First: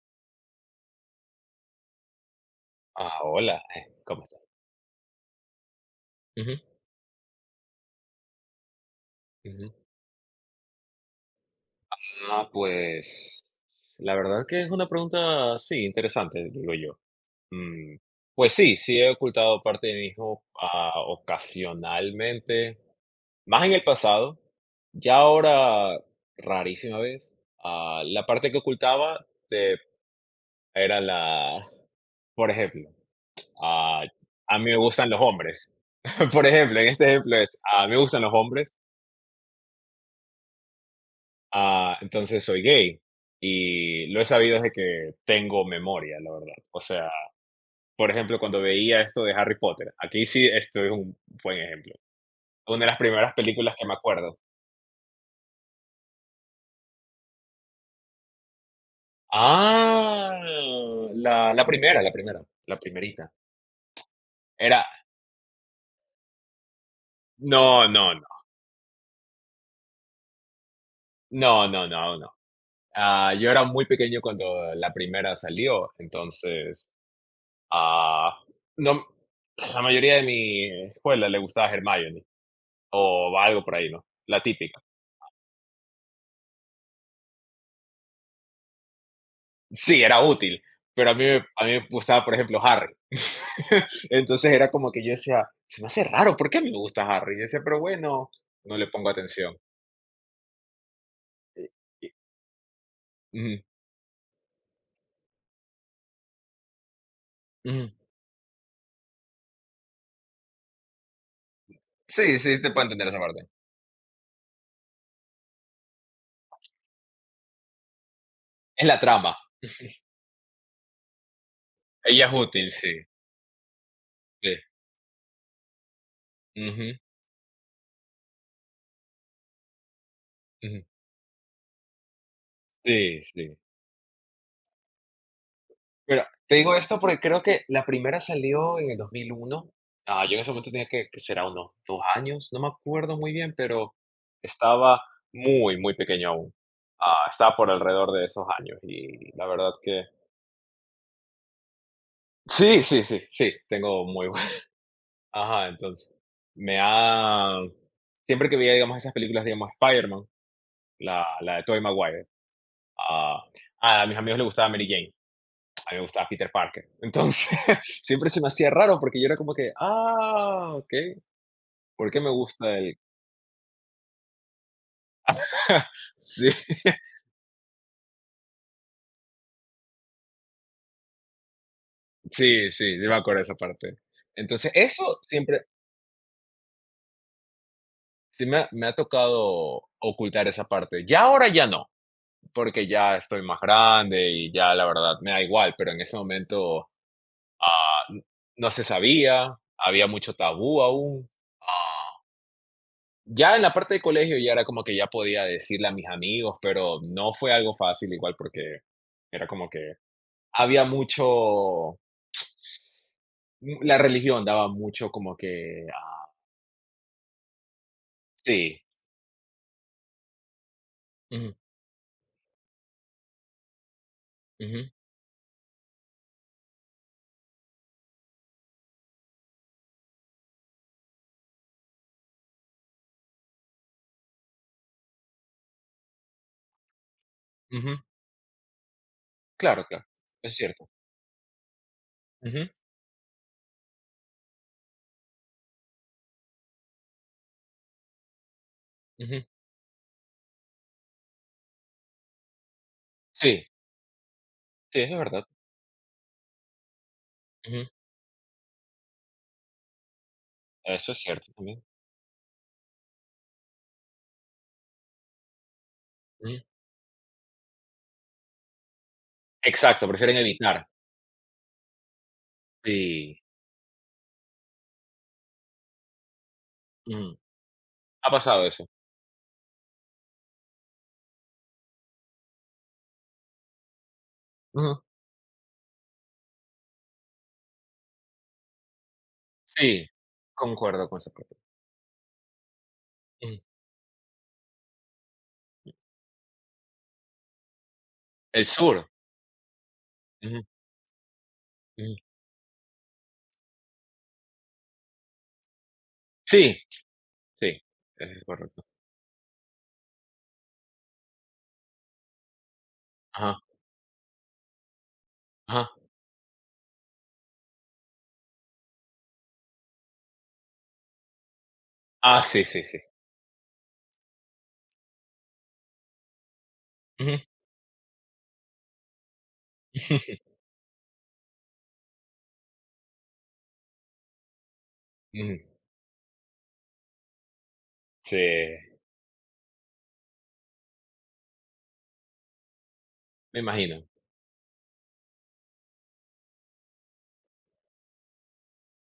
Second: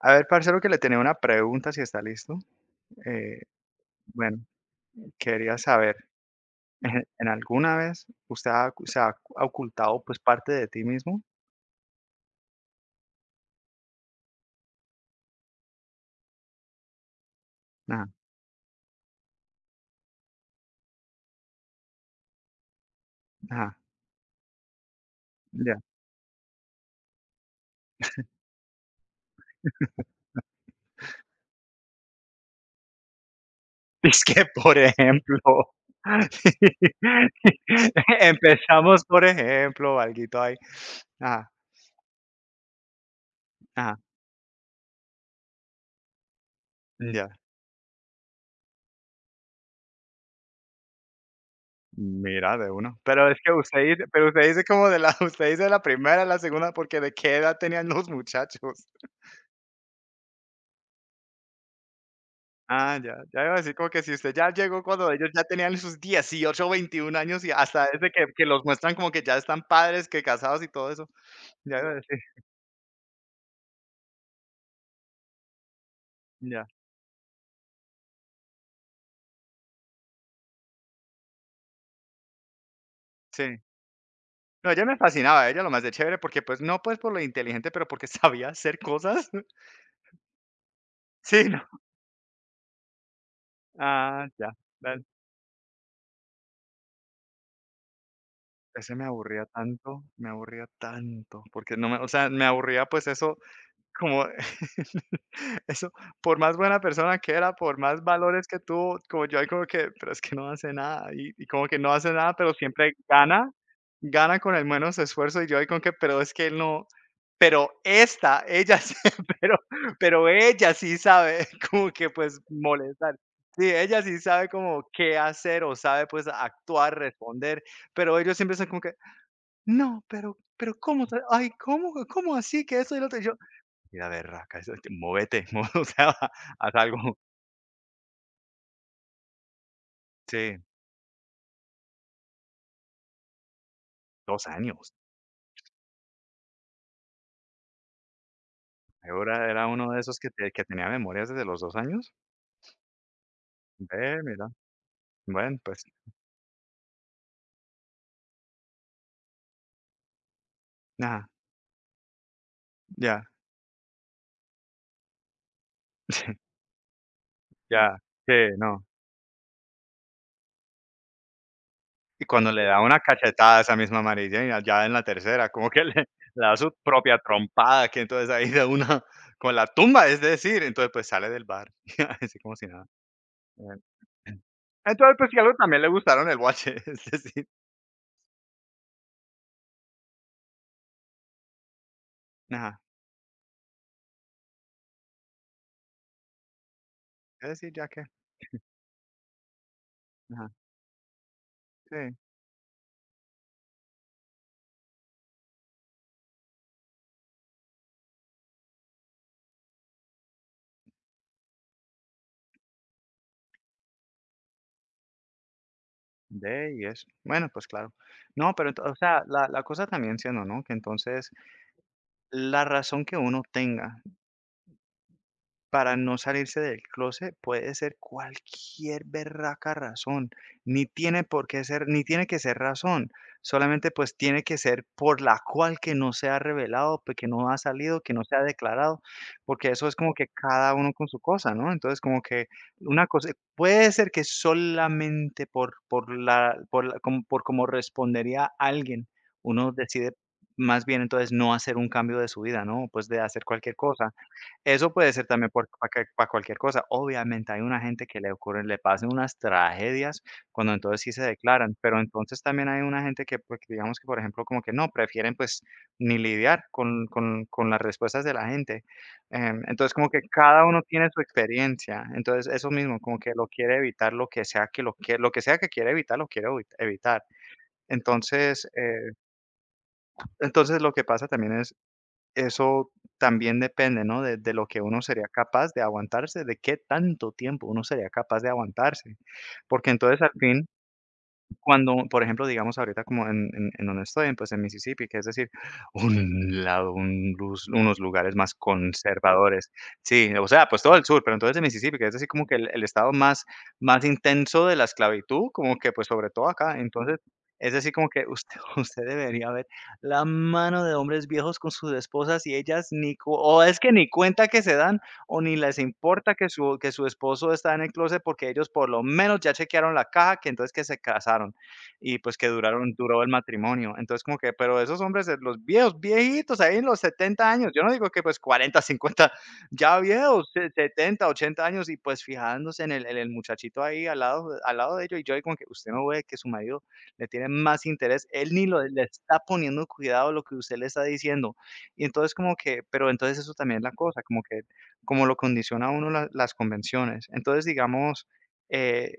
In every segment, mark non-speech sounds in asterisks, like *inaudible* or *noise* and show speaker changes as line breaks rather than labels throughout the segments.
A ver, parcero, que le tenía una pregunta, si está listo.
Ah,
Eh,
hola, ¿cómo
bueno,
estás?
quería saber,
Ujú,
*laughs* ¿en alguna vez se ha
ujú.
ocultado, pues, parte de ti mismo?
Ah, pues la verdad que es una pregunta, sí, interesante, digo yo. Mm,
Ajá,
pues sí, sí he ocultado parte de mi hijo ocasionalmente, más en
ajá,
el pasado, ya
ya.
ahora
*laughs*
rarísima vez. Ah, la parte que ocultaba eh, era por ejemplo, ah,
Es que,
a mí me
por
gustan los
ejemplo,
hombres. *laughs* Por
*laughs*
ejemplo, en este ejemplo es, a mí me gustan los hombres.
empezamos, por ejemplo, alguito ahí. Ajá,
Ah, entonces soy gay
ajá,
y lo he sabido desde que tengo memoria, la verdad. O sea,
ya.
por ejemplo, cuando veía esto de Harry Potter, aquí sí esto es un buen ejemplo.
Mira, de
Una de las
uno, pero
primeras
es que
películas
usted
que me
dice pero
acuerdo.
usted dice como de la *laughs* usted dice la primera, la segunda, porque ¿de qué edad tenían los muchachos?
Ah, la primera, la
Ah, ya,
primerita.
ya iba a decir como que si usted ya llegó
Era,
cuando ellos ya tenían sus 18 años o 21 años y
no,
hasta desde
no, no,
que los muestran como que ya están padres, que casados y todo eso,
no,
ya
no,
iba a decir,
no, no. Ah, yo era muy pequeño cuando la primera salió,
ya,
entonces, ah, no, la mayoría de mi escuela le gustaba Hermione o
sí.
algo por ahí, ¿no? La
No,
típica.
ella me fascinaba, ella lo más de chévere porque, pues, no, pues, por lo inteligente, pero porque *laughs* sabía hacer cosas. *laughs*
Sí, era útil, pero a mí me
Sí,
a
no.
mí me gustaba, por ejemplo, Harry. *laughs*
Ah, ya.
Entonces era como
Dale.
que yo decía: "Se me hace raro, ¿por qué a mí me gusta Harry?". Yo decía: "Pero bueno", no le
Ese
pongo atención.
me aburría tanto,
Eh,
porque no me o
y
sea, me aburría, pues, eso.
Ujú,
Como *laughs* eso, por más buena persona que era, por
ujú.
más valores que tuvo, como yo ahí como que, pero es que no hace nada, y como que no hace nada,
Sí,
pero
sí, te puedo
siempre
entender esa parte.
gana, gana con el menos esfuerzo, y yo ahí como que, pero es que él no, pero esta, ella
Es
sí,
la trama.
*laughs* pero pero ella sí sabe *laughs* como que,
Ella es
pues,
útil, sí,
molestar. Sí, ella sí sabe
sí.
como qué hacer o sabe, pues,
Ujú,
actuar, responder, pero ellos siempre están como que: "No, pero,
ujú.
¿cómo? Ay, ¿cómo? ¿Cómo así? Que eso y lo
Sí,
otro".
sí.
Mira, berraca, eso móvete, *laughs* o sea,
Mira, te
haz
digo esto
algo.
porque creo que la primera salió en el 2001. Ah, yo en ese
Sí,
momento tenía que será unos 2 años, no me acuerdo muy bien, pero
2 años.
estaba muy, muy pequeño aún. Ah, estaba por alrededor de esos años y la
Ahora era
verdad
uno de
que...
esos que tenía memorias desde los 2 años.
Sí, sí, sí, sí, tengo
Ve,
muy buen...
mira.
*laughs*
Bueno,
Ajá,
pues,
entonces me ha... Siempre que veía, digamos, esas películas, digamos, Spider-Man, la,
ajá,
la de Tobey Maguire,
ya,
ah, a mis amigos les gustaba Mary Jane. A mí me gustaba Peter
*laughs*
Parker. Entonces,
ya,
*laughs* siempre
sí,
se me hacía
no.
raro porque yo era como que, ah, ok, ¿por qué
Y
me
cuando le
gusta
da
él?
una cachetada a esa misma amarilla, ya en la tercera, como que *laughs* le
*laughs*
le
Sí,
da su
*laughs*
propia trompada, que entonces ahí de una con la tumba, es decir, entonces, pues, sale del bar, *laughs* así como si
sí,
nada.
sí, sí me acuerdo de esa
Bueno.
parte. Entonces,
Entonces,
eso
pues, si algo
siempre,
también le gustaron el guache, *laughs* es decir,
sí me ha tocado ocultar esa parte. Ya ahora ya no,
ajá,
porque ya estoy más grande y ya la verdad me da igual, pero en ese momento
es decir, ya
ah,
que,
n- no se sabía, había mucho
ajá,
tabú aún. ah,
sí.
Ya en la parte de colegio ya era como que ya podía decirle a mis amigos, pero no fue algo fácil igual porque era como que había mucho, la religión daba mucho como que
De y eso. Bueno, pues claro. No, pero ento
sí,
o sea, la cosa también siendo, ¿no? Que entonces
ujú,
la razón que uno tenga
ujú,
para no salirse del clóset puede ser cualquier berraca razón, ni tiene por qué ser, ni tiene que ser razón, solamente pues tiene que ser por la cual que no se ha revelado, pues que no ha salido,
ujú,
que no se ha declarado, porque
claro,
eso es
claro,
como que
es
cada
cierto.
uno con su cosa, ¿no? Entonces como que
Ujú,
una cosa, puede ser que solamente como, por cómo respondería alguien,
ujú,
uno decide más bien entonces no hacer un cambio de su vida, ¿no? Pues de hacer
sí,
cualquier cosa. Eso
sí,
puede
eso es
ser
verdad.
también por para cualquier cosa. Obviamente, hay una
Ujú,
gente que le pasan unas tragedias cuando entonces sí
eso es
se
cierto
declaran,
también.
pero entonces también hay una gente que, pues, digamos que, por ejemplo, como que no, prefieren, pues, ni
Ujú.
lidiar con las respuestas de la gente. Entonces,
Exacto,
como que
prefieren
cada uno
evitar.
tiene su experiencia. Entonces, eso mismo, como que
Sí,
lo quiere evitar, lo que sea que quiere evitar, lo quiere evitar.
ujú, ha pasado
Entonces,
eso.
entonces lo que pasa también es eso también depende, ¿no? De lo que uno
Ujú,
sería capaz de aguantarse, de qué tanto tiempo uno sería capaz de aguantarse. Porque
sí,
entonces al fin
concuerdo con esa parte.
cuando, por ejemplo, digamos ahorita como
Ujú.
en donde estoy, pues en Mississippi, que es decir, *laughs* un lado, un luz unos lugares más
El sur.
conservadores. Sí, o
Ujú,
sea, pues todo el sur, pero entonces en Mississippi, que es
ujú,
decir como que el estado más intenso de la esclavitud, como que, pues, sobre todo
sí,
acá. Entonces,
sí,
es decir como que
es
usted *laughs*
correcto.
usted debería ver la mano de hombres viejos con sus esposas y ellas ni cu
Ajá,
o es que ni cuenta que se dan, o ni les
ajá.
importa que su esposo está en el closet porque ellos por lo menos ya chequearon la caja, que entonces que se casaron y pues
Ah,
que
sí, sí,
duraron
sí.
duró el matrimonio. Entonces, como que, pero esos hombres, los viejos, viejitos, ahí en los
Ujú.
70 años, yo no digo que pues 40 50 ya viejos,
*laughs*
70, 80 años y pues fijándose en el muchachito ahí al lado de ellos y yo ahí como
Ujú.
que usted no ve que su marido le tiene más interés,
Sí,
él ni lo, le está poniendo cuidado a lo que usted le está diciendo. Y entonces como que, pero entonces eso
me
también es la
imagino.
cosa, como que, como lo condiciona a uno las convenciones. Entonces, digamos, eh,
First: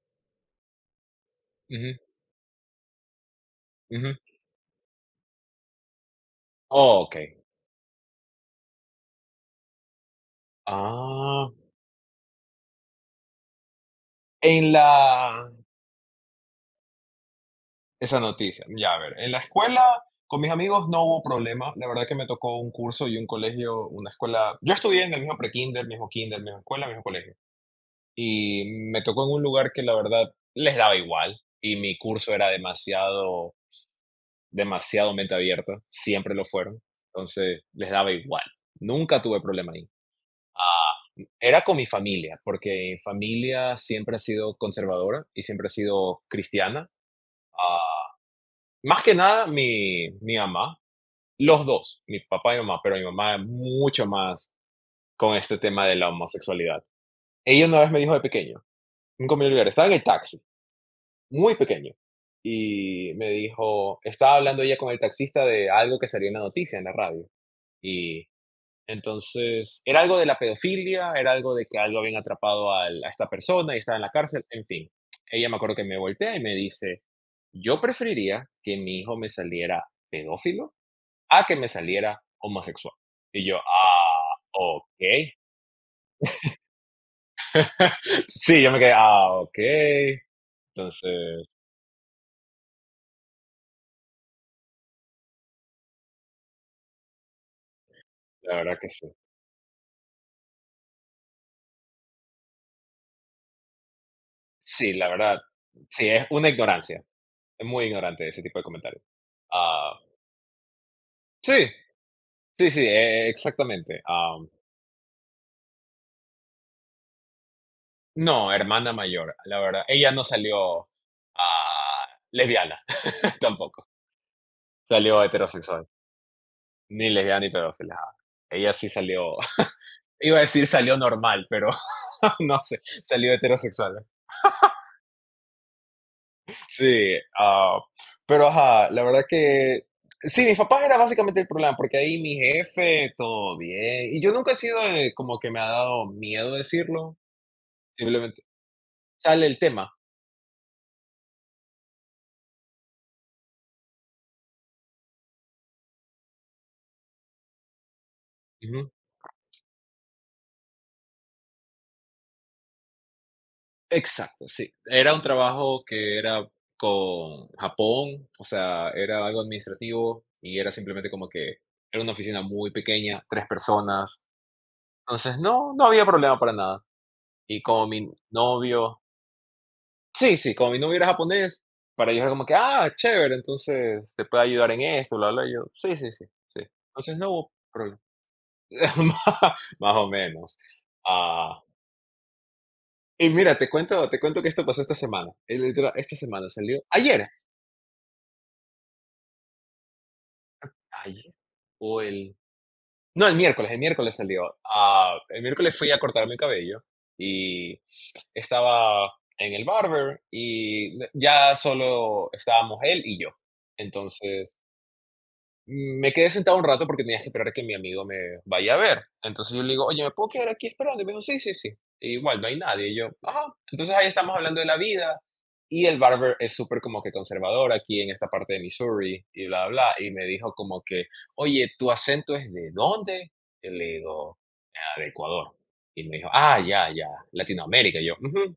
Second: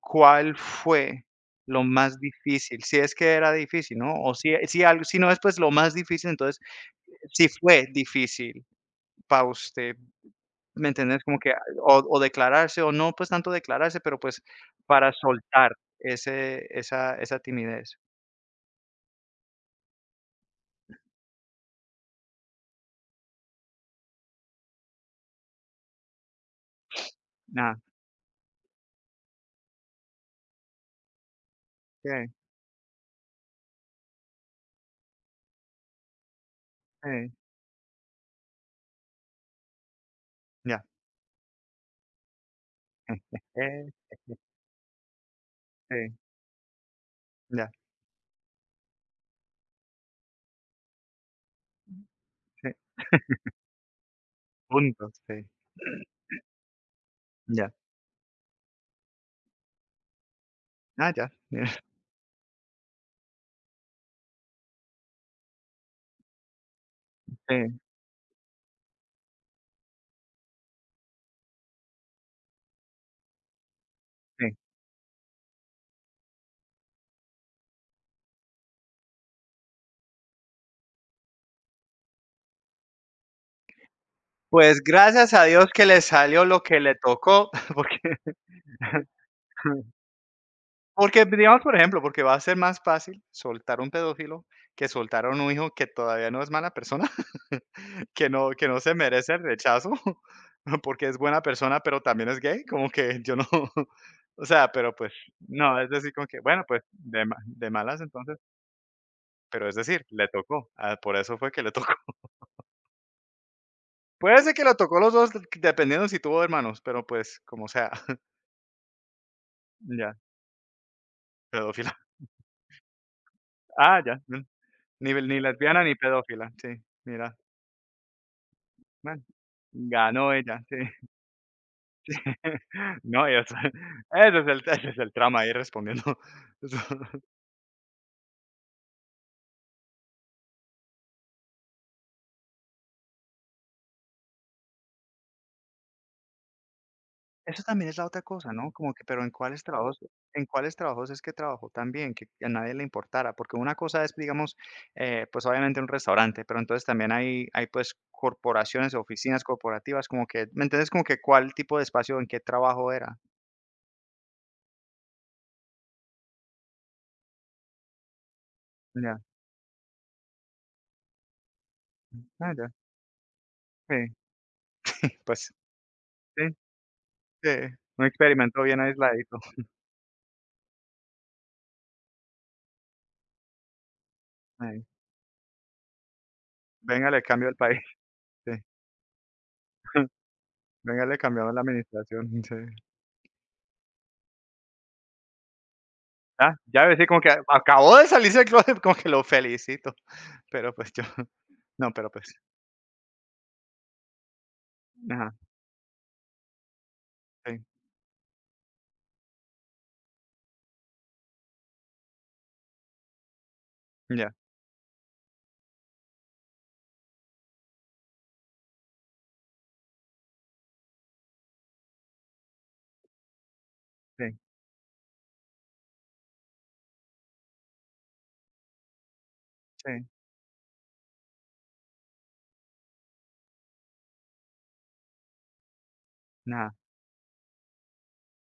¿cuál fue? Lo
Ujú,
más difícil, si es que era difícil, ¿no?
ujú.
O si algo si no es, pues, lo más difícil, entonces,
Okey.
si fue difícil para usted, ¿me entiendes? Como que
Ah,
o declararse o no, pues, tanto declararse, pero, pues,
en
para
la
soltar ese esa timidez.
esa noticia, ya, a ver, en la escuela, con mis amigos no hubo problema, la verdad que me tocó un curso y un colegio, una escuela yo estudié en el mismo prekinder, mismo kinder, misma escuela, mismo colegio,
Ah,
y me tocó en un lugar que la verdad les daba igual, y mi
sí,
curso era demasiado demasiado mente abierta, siempre lo fueron,
sí,
entonces les daba igual, nunca tuve problema ahí.
ya.
Ah, era con mi familia, porque mi familia siempre ha
*laughs*
sido conservadora y siempre ha
Sí,
sido cristiana.
ya,
Ah, más que nada mi mamá, los dos, mi papá y
sí,
mamá, pero mi mamá es mucho más
punto,
con
sí,
este tema de la homosexualidad. Ella
ya.
una vez me dijo de pequeño, nunca me olvidaré, estaba en el taxi,
Ah, ya.
muy pequeño,
*laughs*
y me dijo, estaba hablando ella con el taxista de algo que salió en la noticia, en la radio.
Sí,
Entonces, era algo de la pedofilia, era algo de que algo habían atrapado a esta persona y estaba en la cárcel,
sí.
en fin. Ella me acuerdo que me voltea y me dice, yo preferiría que mi hijo me saliera pedófilo a que me saliera homosexual. Y yo, ah,
Pues,
ok.
gracias a Dios que le salió lo que le tocó, *laughs* porque
*laughs* Sí, yo me quedé,
*laughs*
ah, ok.
porque,
Entonces,
digamos, por ejemplo, porque va a ser más fácil soltar un pedófilo que soltar a un hijo que todavía no es mala persona, *laughs* que no
la
que
verdad
no
que
se
sí.
merece el rechazo, *laughs* porque es buena persona, pero también es gay, como que yo no *laughs* o sea,
Sí,
pero
la
pues,
verdad,
no, es
sí,
decir, como
es
que,
una
bueno, pues,
ignorancia.
de ma
Es
de
muy
malas
ignorante
entonces,
ese tipo de comentarios.
pero es
Ah,
decir, le tocó, ah, por eso fue que
sí,
le tocó. *laughs*
sí, sí, exactamente.
Puede ser que le tocó los 2 dependiendo si tuvo hermanos, pero pues, como sea, *laughs*
No, hermana mayor, la verdad. Ella
ya,
no salió,
pedófila.
lesbiana, *laughs* tampoco.
Ah, ya, ni
Salió
ni lesbiana
heterosexual,
ni pedófila, sí,
ni
mira,
lesbiana ni pedófila. Ella sí
bueno.
salió *laughs*
Ganó
iba a
ella,
decir
sí.
salió normal, pero *laughs* no
*laughs*
sé,
No,
salió
y eso
heterosexual. ¿No?
ese es el trama ahí respondiendo. *laughs* Eso
Sí, pero ajá, la verdad que sí, mis papás era básicamente el problema, porque ahí mi jefe, todo bien. Y yo nunca he sido de como que me ha dado miedo decirlo,
eso también es la otra
simplemente
cosa, ¿no? Como que, pero
sale el tema.
en cuáles trabajos es que trabajó tan bien, que a nadie le importara, porque una cosa es, digamos, pues, obviamente un restaurante, pero entonces también hay, pues, corporaciones, oficinas corporativas, como que, ¿me entiendes? Como que cuál tipo de espacio, en qué trabajo era.
Exacto, sí. Era un trabajo que era con Japón, o sea,
Ya,
era algo administrativo y era simplemente como que era una oficina
ah, ya,
muy pequeña, tres
sí,
personas. Entonces,
pues,
no, no había problema
sí,
para nada.
sí,
Y como
un
mi
experimento bien
novio,
aisladito.
sí, sí, como mi novio era japonés, para ellos era como que, ah, chévere, entonces te puede ayudar en
Ahí,
esto, bla, bla. Y yo, sí, sí, sí, sí.
venga,
Entonces
le
no
cambio
hubo
el país,
problema.
sí.
*laughs* Más o
*laughs*
menos.
Venga, le cambiaron la
Ah,
administración, *laughs* sí.
y mira, te cuento que esto pasó esta semana. Literal, esta semana
Ah,
salió
ya ves, sí, como
ayer.
que acabó de salirse del clóset, como que lo felicito, pero, pues, yo *laughs*
Ayer
no,
o
pero, pues,
el no, el miércoles salió. Ah,
ajá,
el miércoles fui a cortarme el cabello
sí,
y estaba en el barber y ya solo estábamos él y yo.
ya,
Entonces me quedé sentado un rato porque tenía que esperar a que mi amigo me vaya a ver. Entonces yo le digo, oye, ¿me puedo quedar aquí esperando? Y me dijo, sí, sí, sí. Y igual, no hay nadie. Y yo, ajá. Entonces ahí
sí,
estamos hablando de la vida. Y el barber es súper como que conservador aquí en esta parte de Missouri y bla, bla.
sí,
Y me dijo como que, oye, ¿tu acento es de dónde? Y le digo, "Ah, de Ecuador". Y me dijo,
ajá,
ya, ya, Latinoamérica. Y yo, "Ujú".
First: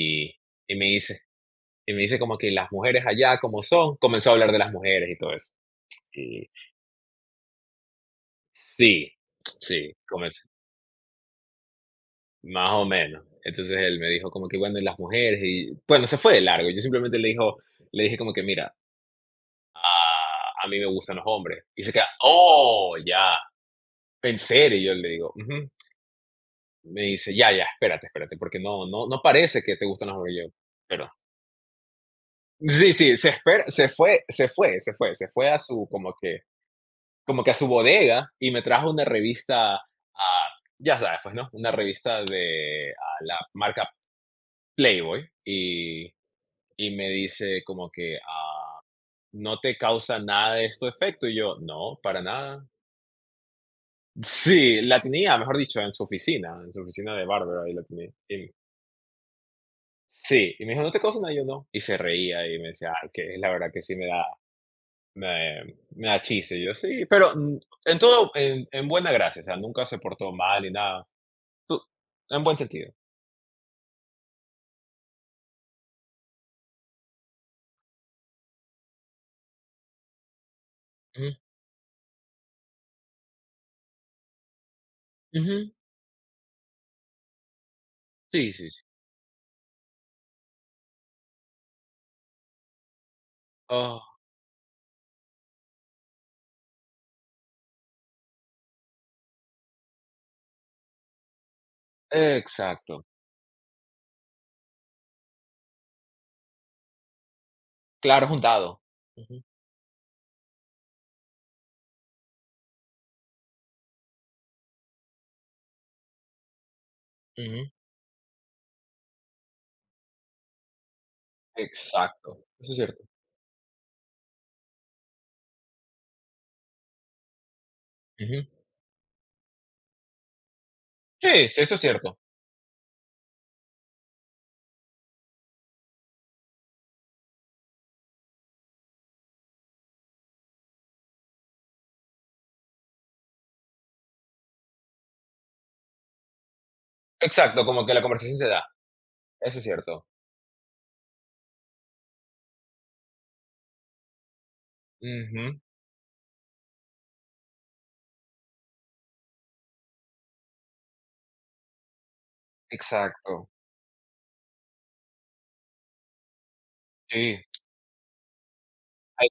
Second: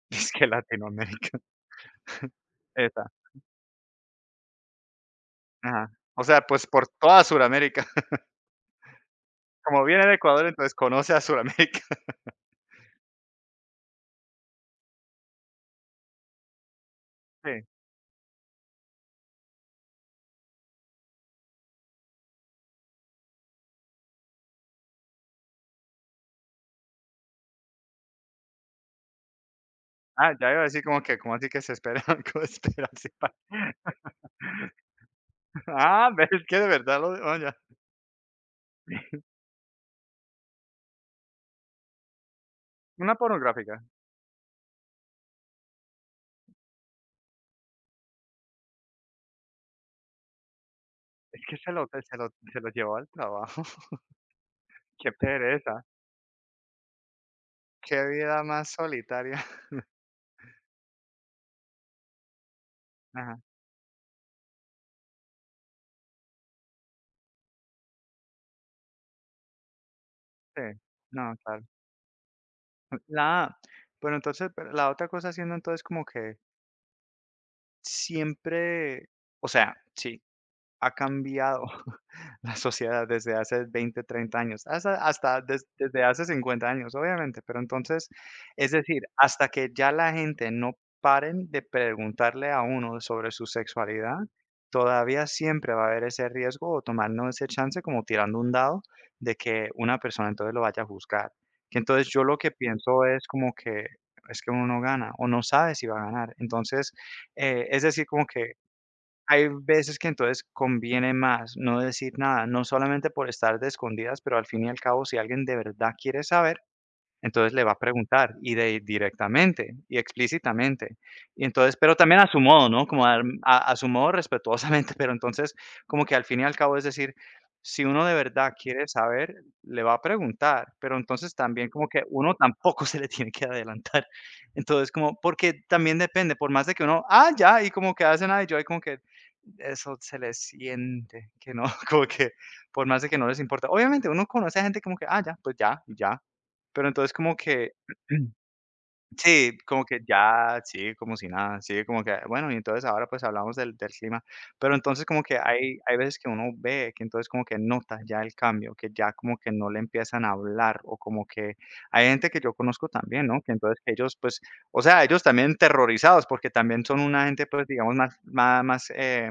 *laughs* es que
y me dice,
Latinoamérica,
y me dice
*laughs*
como que las mujeres
esa,
allá, como son? Comenzó a hablar de las mujeres y todo eso.
ajá, o sea, pues, por toda Suramérica, *laughs*
Sí,
como
sí,
viene de
comencé,
Ecuador, entonces conoce a Suramérica, *laughs*
más o menos. Entonces él me dijo como que, bueno, y las mujeres, y bueno, se fue de largo. Yo simplemente le dijo,
sí,
le dije como que, mira, a mí me gustan los hombres. Y se queda, oh, ya, en serio. Y yo le digo, "Ujú". Me dice, ya, ya, espérate, espérate, porque no, no, no parece que te gustan los
ah,
hombres. Y yo,
ya iba a decir como
pero,
que, como así que se espera? *laughs* ¿Cómo espera?
sí,
Sí,
sí,
pa
se fue a
*laughs*
su,
ah,
como
ves,
que,
es que de verdad lo oh,
como que a
ya,
su bodega y me trajo una revista, ya sabes, pues, ¿no? Una revista de
una
la
pornográfica,
marca Playboy y me dice como que, ¿no te causa nada de esto efecto? Y
es que
yo,
se lo
no,
se
para
lo se
nada.
lo llevó al trabajo, *laughs*
Sí, la
qué
tenía, mejor dicho,
pereza.
en su oficina de Bárbara, ahí la
Qué
tenía.
vida más solitaria. *laughs*
Sí, y me dijo, ¿no te causa nada? Y yo, no. Y se reía y me decía, que
Ajá,
la verdad que sí me, me da chiste. Y yo, sí, pero en todo, en buena gracia, o sea, nunca se portó
sí.
mal ni nada.
No, claro.
Tú- en buen sentido.
*laughs* La bueno, entonces, pero la otra cosa siendo entonces como que siempre, o sea, sí, ha
Ujú,
cambiado *laughs* la sociedad desde hace 20, 30 años,
ujú,
desde hace 50 años, obviamente, pero entonces,
sí, sí,
es
sí.
decir, hasta que ya la gente no paren de preguntarle a uno sobre su sexualidad,
Ah,
todavía siempre va a haber ese riesgo o tomarnos ese chance como tirando un dado de que una persona entonces lo vaya a juzgar. Que entonces yo lo que pienso
exacto.
es como que es que uno no gana o no sabe si va a ganar. Entonces, es decir, como
Claro, es un
que
dado. Ujú,
hay veces que entonces conviene más no decir nada, no solamente por estar de escondidas, pero al fin y al cabo, si alguien de verdad quiere saber, entonces le
ujú.
va a preguntar y de directamente y explícitamente. Y entonces, pero también a su
Exacto,
modo,
eso es
¿no?
cierto.
Como a su modo respetuosamente, *laughs* pero entonces como que al fin y al cabo es decir, si uno de
Ujú.
verdad quiere saber, le va a preguntar, pero entonces
Sí, sí,
también
eso es
como que
cierto.
uno tampoco *laughs* se le tiene que adelantar. Entonces como, porque también depende, por más de que uno, ah, ya, y como que hacen, ay, yo, y como que eso se le siente, que no, *laughs* como que por más de que no les importa. Obviamente uno conoce a gente como que, ah, ya, pues ya, y ya, pero entonces como
Exacto,
que
como que la
*clears throat*
conversación se da,
sí,
eso es
como que
cierto.
ya sigue como si nada, sigue como que, bueno, y entonces ahora pues hablamos del clima, pero entonces como que
Ujú,
hay veces que uno ve que entonces como que nota ya el cambio, que ya como que no le empiezan a hablar o como que hay gente que yo conozco también, ¿no?
exacto,
Que entonces ellos pues, o sea, ellos también terrorizados porque también son una
sí.
gente pues digamos más más más,
Hay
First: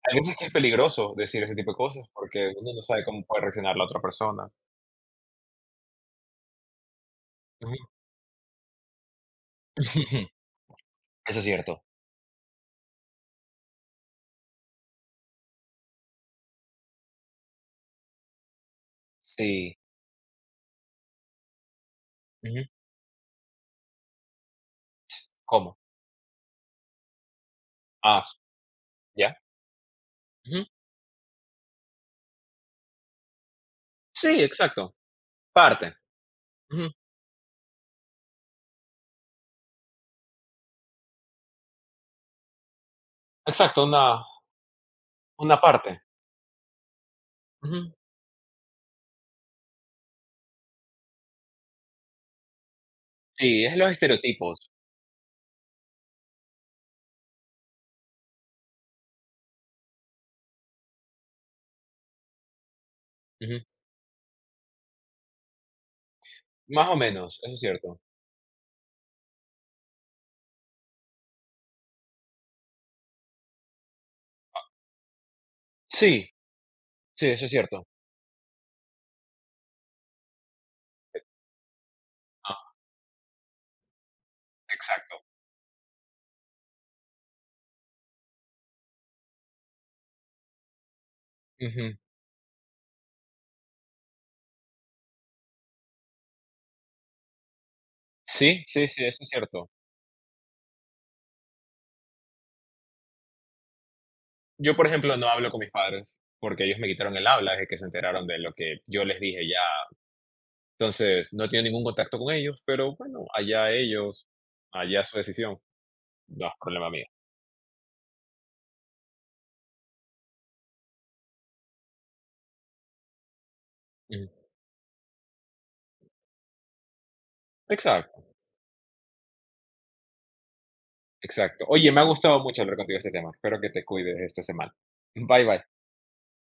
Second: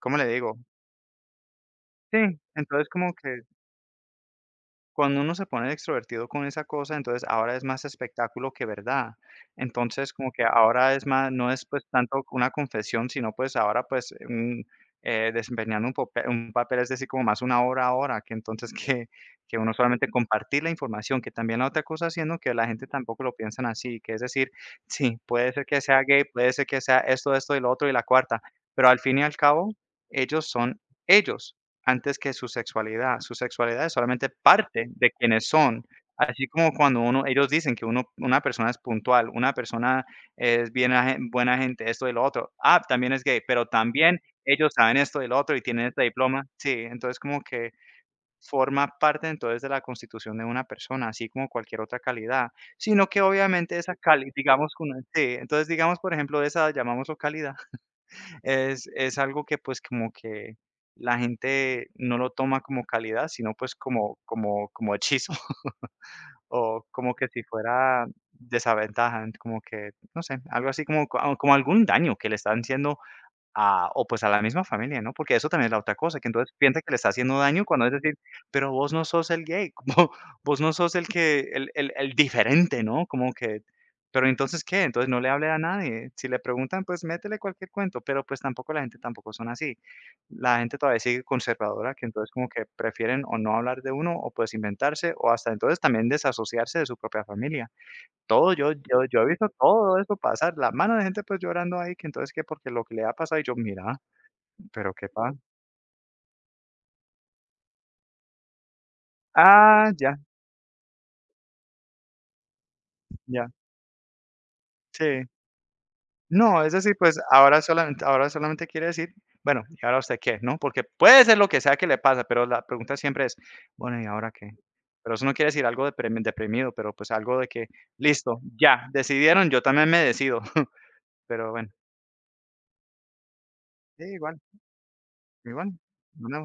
¿cómo
hay
le
veces que es
digo?
peligroso decir ese tipo de cosas,
Sí,
porque uno no
entonces
sabe
como
cómo
que
puede reaccionar la otra persona.
cuando uno se pone extrovertido con esa cosa, entonces ahora es más
Ujú.
espectáculo que verdad. Entonces, como
*laughs*
que ahora es más,
Eso es
no es
cierto,
pues tanto una confesión, sino pues ahora pues un, desempeñando un papel, es decir, como más una obra ahora, que entonces *laughs* que uno
sí.
solamente compartir la información, que también la otra cosa haciendo que
Ujú,
la gente tampoco lo piensan así, que es decir, *laughs* sí, puede ser
¿cómo?
que sea gay, puede ser que sea esto, esto y lo otro y la
Ah,
cuarta, pero al fin y al
¿ya?
cabo, ellos
Ujú.
son ellos. Antes que su sexualidad es solamente
Sí,
parte
exacto,
de quienes son,
parte.
así como
Ujú,
cuando uno ellos dicen que uno una persona es puntual, una persona es bien aje buena gente, esto y lo otro. Ah, también es gay, pero
exacto,
también
una
ellos saben esto y lo otro y
una
tienen este
parte.
diploma. Sí, entonces como que
Ujú.
forma parte entonces de la constitución de una persona, así como cualquier otra calidad, sino que
Sí, es
obviamente
los
esa cali
estereotipos.
digamos con sí, entonces digamos, por ejemplo, esa llamámoslo calidad. Es algo que, pues, como que la gente no lo toma como calidad, sino,
Ujú,
pues, como hechizo, *laughs* o
más o
como que
menos,
si
eso es cierto.
fuera desventaja, como que, no sé, algo así como como algún daño que le están haciendo. Ah, o pues a la misma familia, ¿no? Porque eso también es la otra cosa, que
Sí,
entonces piensa que le está
sí,
haciendo
eso es
daño
cierto.
cuando es decir, pero vos no sos el gay, como *laughs* vos no sos el que, el
Ah,
diferente, ¿no? Como que, pero entonces, ¿qué? Entonces no
exacto.
le hable a nadie. Si le preguntan, pues métele cualquier cuento, pero pues tampoco la gente tampoco son así. La gente todavía sigue conservadora,
Ujú.
que entonces como que prefieren o no hablar de uno o pues inventarse o hasta entonces también desasociarse de su propia familia. Todo,
Sí,
yo
sí,
yo
sí, eso
yo he
es
visto
cierto.
todo eso pasar, la mano de gente, pues, llorando ahí, que entonces que porque lo que le ha pasado, y yo: "Mira,
Yo, por
pero qué
ejemplo, no
pasa".
hablo con mis padres, porque ellos me quitaron el habla desde que se enteraron de lo que yo les dije ya.
Ah, ya,
Entonces, no tengo ningún contacto con ellos, pero bueno,
ya,
allá ellos, allá su
sí.
decisión, no es
No, es
problema
decir,
mío.
pues, ahora solamente quiere decir: "Bueno, ¿y ahora usted qué?", ¿no? Porque puede ser lo que sea que le pasa, pero la pregunta siempre es: "Bueno, ¿y
Ujú.
ahora qué?". Pero eso no quiere decir algo depremi deprimido, pero, pues, algo de que:
Exacto,
"Listo, ya, decidieron, yo también me decido". *laughs* Pero
exacto.
bueno,
Oye, me ha gustado mucho hablar contigo de este tema. Espero que te
sí,
cuides
igual,
esta semana. Bye, bye.
igual, una